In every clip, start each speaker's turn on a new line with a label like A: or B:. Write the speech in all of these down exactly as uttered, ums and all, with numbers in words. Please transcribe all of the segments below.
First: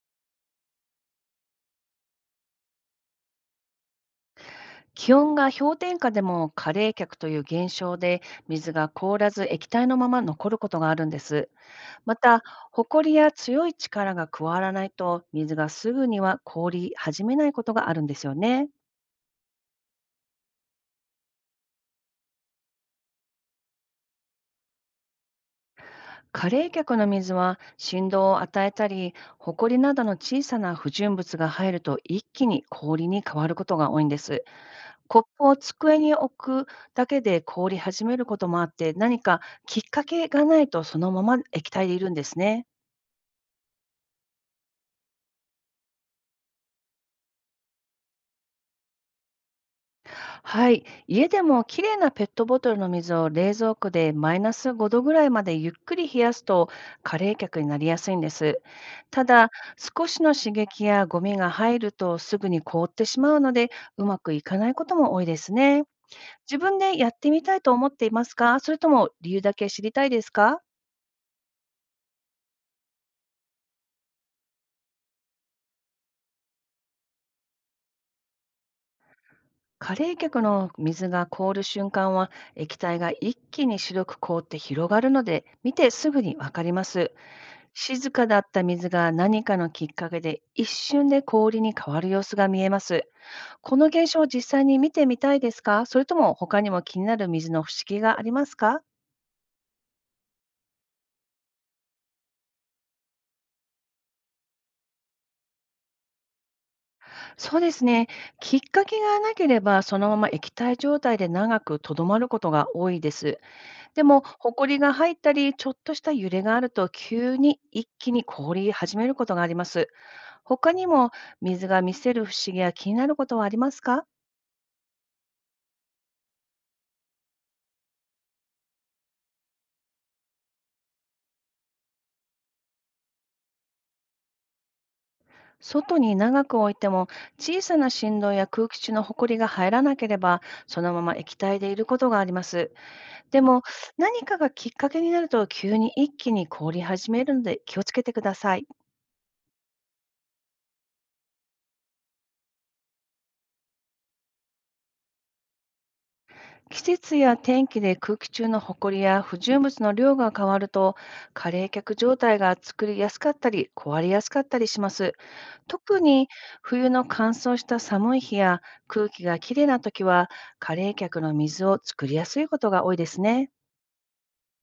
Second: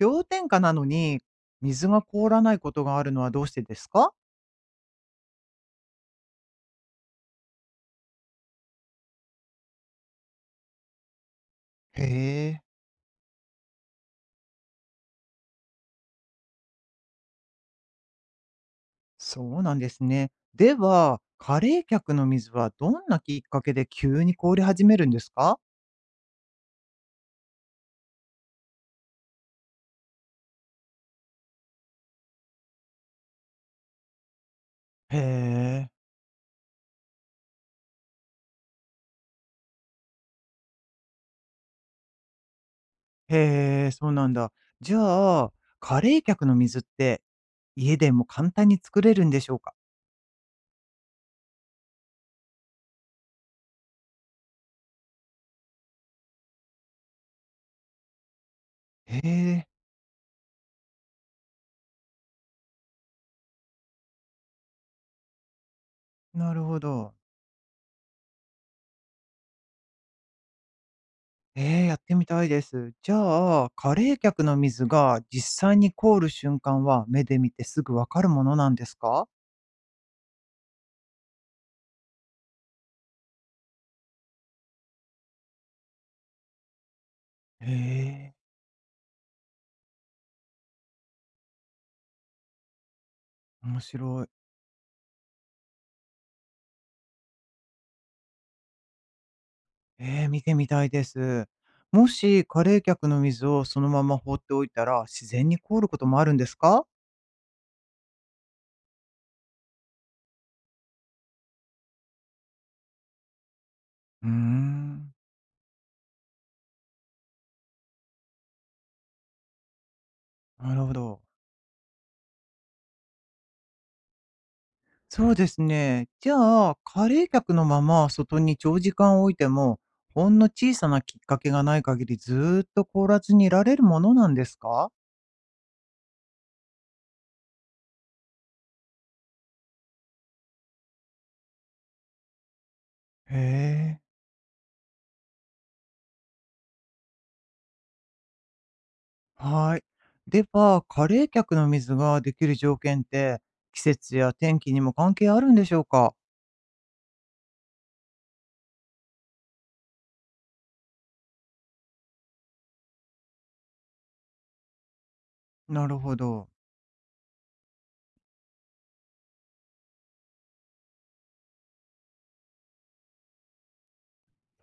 A: 氷点下なのに、水が凍らないことがあるのはどうしてですか？
B: 気温が氷点下でも過冷却という現象で水が凍らず液体のまま残ることがあるんです。
A: へ
B: また、
A: え。
B: ほこりや強い力が加わらないと水がすぐには凍り始めないことがあるんですよね。
A: そうなんですね。では、カレー客の水はどんなきっかけで急に凍り始めるんですか？
B: 過冷却の水は振動を与えたり、ほこりなどの小さな不純物が入ると一気に氷に変わることが多いんです。
A: へ
B: コップを
A: え。
B: 机に置くだけで凍り始めることもあって、何かきっかけがないとそのまま液体でいるんですね。
A: へえ、そうなんだ。じゃあ、カレー客の水って家でも簡単に作れるんでしょうか？
B: はい。家でもきれいなペットボトルの水を冷蔵庫でマイナスごどぐらいまでゆっくり冷やすと過冷却になりやすいんです。
A: へ
B: ただ、
A: え。
B: 少しの刺激やゴミが入るとすぐに凍ってしまうので、うまくいかないことも多いですね。
A: な
B: 自
A: る
B: 分
A: ほ
B: でや
A: ど。
B: ってみたいと思っていますか？それとも理由だけ知りたいですか？
A: えー、やってみたいです。じゃあ、カレー客の水が実際に凍る瞬間は目で見てすぐわかるものなんですか？
B: 過冷却の水が凍る瞬間は液体が一気に白く凍って広がるので見てすぐにわかります。
A: へ
B: 静か
A: え、
B: だった水が何かのきっかけで一瞬で氷に変わる様子が見えます。こ
A: 面
B: の
A: 白
B: 現象を
A: い。
B: 実際に見てみたいですか？それとも他にも気になる水の不思議がありますか？
A: ええ、見てみたいです。もし過冷却の水をそのまま放っておいたら、自然に凍ることもあるんですか？
B: そうですね。きっかけがなければそのまま液体状態で長くとどまることが多いです。でも、
A: うー
B: ほこりが
A: ん、
B: 入ったり、ちょっとした揺れがあると、急に一気に凍り始めることがあります。他
A: なる
B: に
A: ほ
B: も、
A: ど。
B: 水が見せる不思議や気になることはありますか？
A: そうですね。じゃあ、過冷却のまま外に長時間置いても、ほんの小さなきっかけがない限りずーっと凍らずにいられるものなんですか？
B: 外に長く置いても、小さな振動や空気中のほこりが入らなければ、そのまま液体でいることがあります。
A: へ
B: でも、
A: え、
B: 何かがきっかけになると、急に一気に凍り始めるので、気をつけてください。
A: はい。では、過冷却の水ができる条件って、季節や天気にも関係あるんでしょうか？
B: 季節や天気で空気中のほこりや不純物の量が変わると、過冷却状態が作りやすかったり、壊れやすかったりします。
A: なる
B: 特
A: ほ
B: に
A: ど。
B: 冬の乾燥した寒い日や空気がきれいな時は、過冷却の水を作りやすいことが多いですね。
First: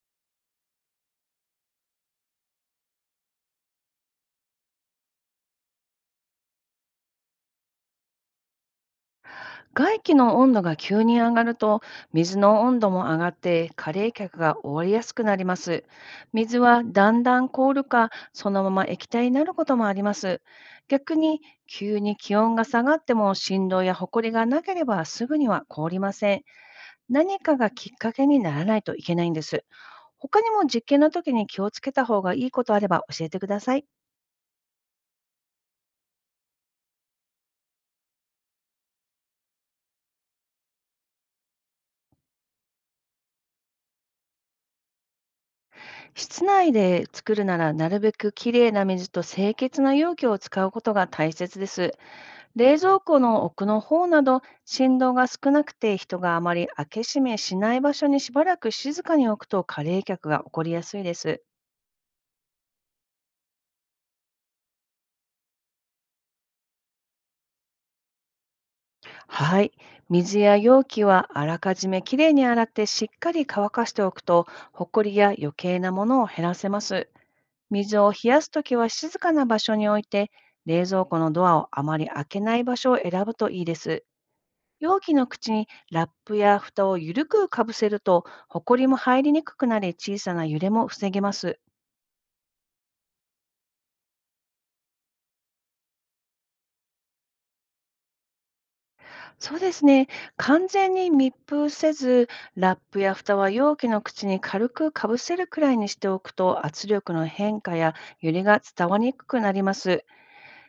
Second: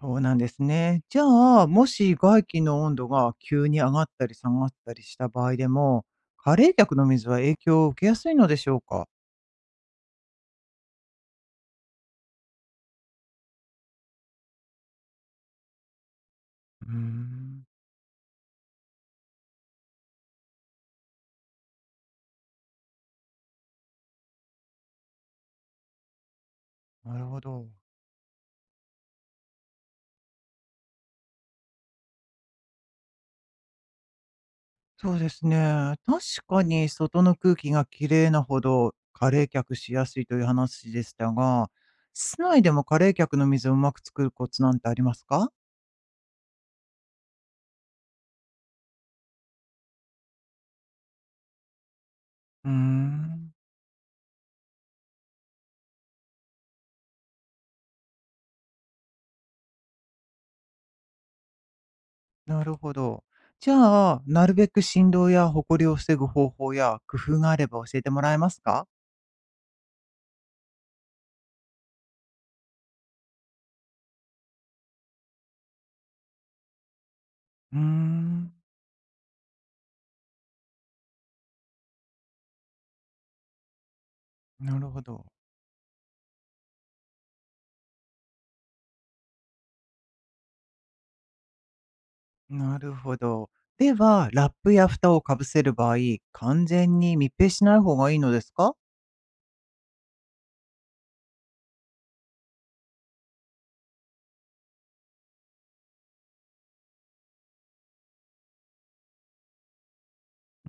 A: そうなんですね。じゃあ、もし外気の温度が急に上がったり下がったりした場合でも、加冷却の水は影響を受けやすいのでしょうか？
B: 外気の温度が急に上がると、水の温度も上がって加冷却が終わりやすくなります。水は
A: うー
B: だんだん
A: ん、
B: 凍るか、そのまま液体になることもあります。逆に、急に気温が下がっても振動やほこりがなければすぐには凍りません。
A: なるほ
B: 何か
A: ど。
B: がきっかけにならないといけないんです。他にも実験の時に気をつけた方がいいことあれば教えてください。
A: そうですね。確かに外の空気がきれいなほど過冷却しやすいという話でしたが、室内でも過冷却の水をうまく作るコツなんてありますか？
B: 室内で作るならなるべくきれいな水と清潔な容器を使うことが大切です。
A: うー
B: 冷蔵庫の
A: ん、
B: 奥の方など振動が少なくて人があまり開け閉めしない場所にしばらく静かに置くと加冷却が起こりやすいです。
A: なるほど。じゃあ、なるべく振動やホコリを防ぐ方法や工夫があれば教えてもらえますか？
B: はい。水や容器はあらかじめきれいに洗ってしっかり乾かしておくと、ほこりや余計なものを減らせます。
A: うー
B: 水を冷やす
A: ん、
B: ときは静かな場所に置いて、冷蔵庫のドアをあまり開けない場所を選ぶといいです。
A: なる
B: 容
A: ほ
B: 器
A: ど。
B: の口にラップや蓋を緩くかぶせると、ほこりも入りにくくなり、小さな揺れも防げます。
A: なるほど。では、ラップや蓋をかぶせる場合、完全に密閉しない方がいいのですか？
B: そうですね。完全に密封せず、ラップや蓋は容器の口に軽くかぶせるくらいにしておくと、圧力の変化や揺れが伝わりにくくなります。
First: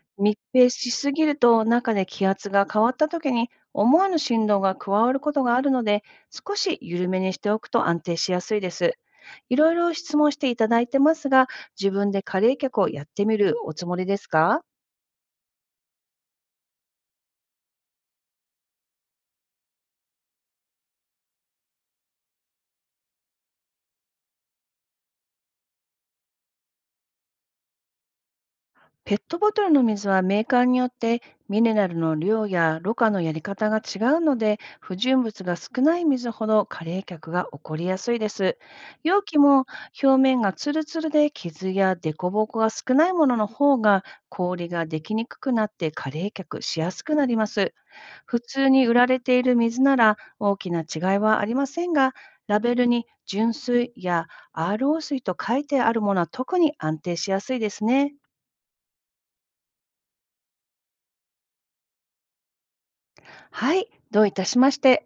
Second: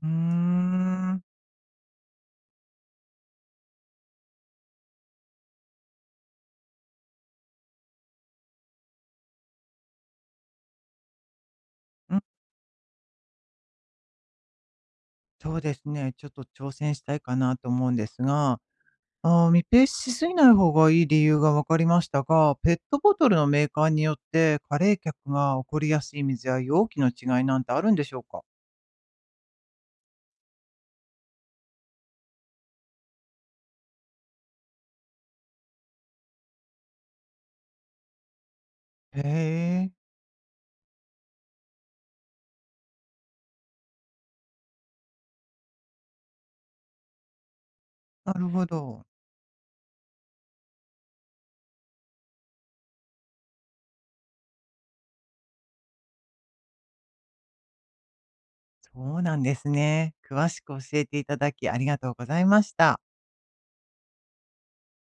A: うー
B: 密閉しす
A: ん、
B: ぎると、中で気圧が変わった時に、思わぬ振動が加わることがあるので、少し緩めにしておくと安定しやすいです。いろいろ質問していただいてますが、自分
A: うん、
B: でカレー客をやってみるおつもりですか？
A: そうですね。ちょっと挑戦したいかなと思うんですが、あー、密閉しすぎない方がいい理由が分かりましたが、ペットボトルのメーカーによって、加冷却が起こりやすい水や容器の違いなんてあるんでしょうか？
B: ペットボトルの水はメーカーによってミネラルの量やろ過のやり方が違うので、不純物が少ない水ほどカレーが起こりやすいです。
A: へ
B: 容器も
A: え、
B: 表面がツルツルで傷や凸凹が少ないものの方が氷ができにくくなってカレーしやすくなります。
A: な
B: 普
A: るほ
B: 通に売ら
A: ど。
B: れている水なら大きな違いはありませんが、ラベルに純水や アールオー 水と書いてあるものは特に安定しやすいですね。
A: そうなんですね。詳しく教えていただきありがとうございました。
B: はい、どういたしまして。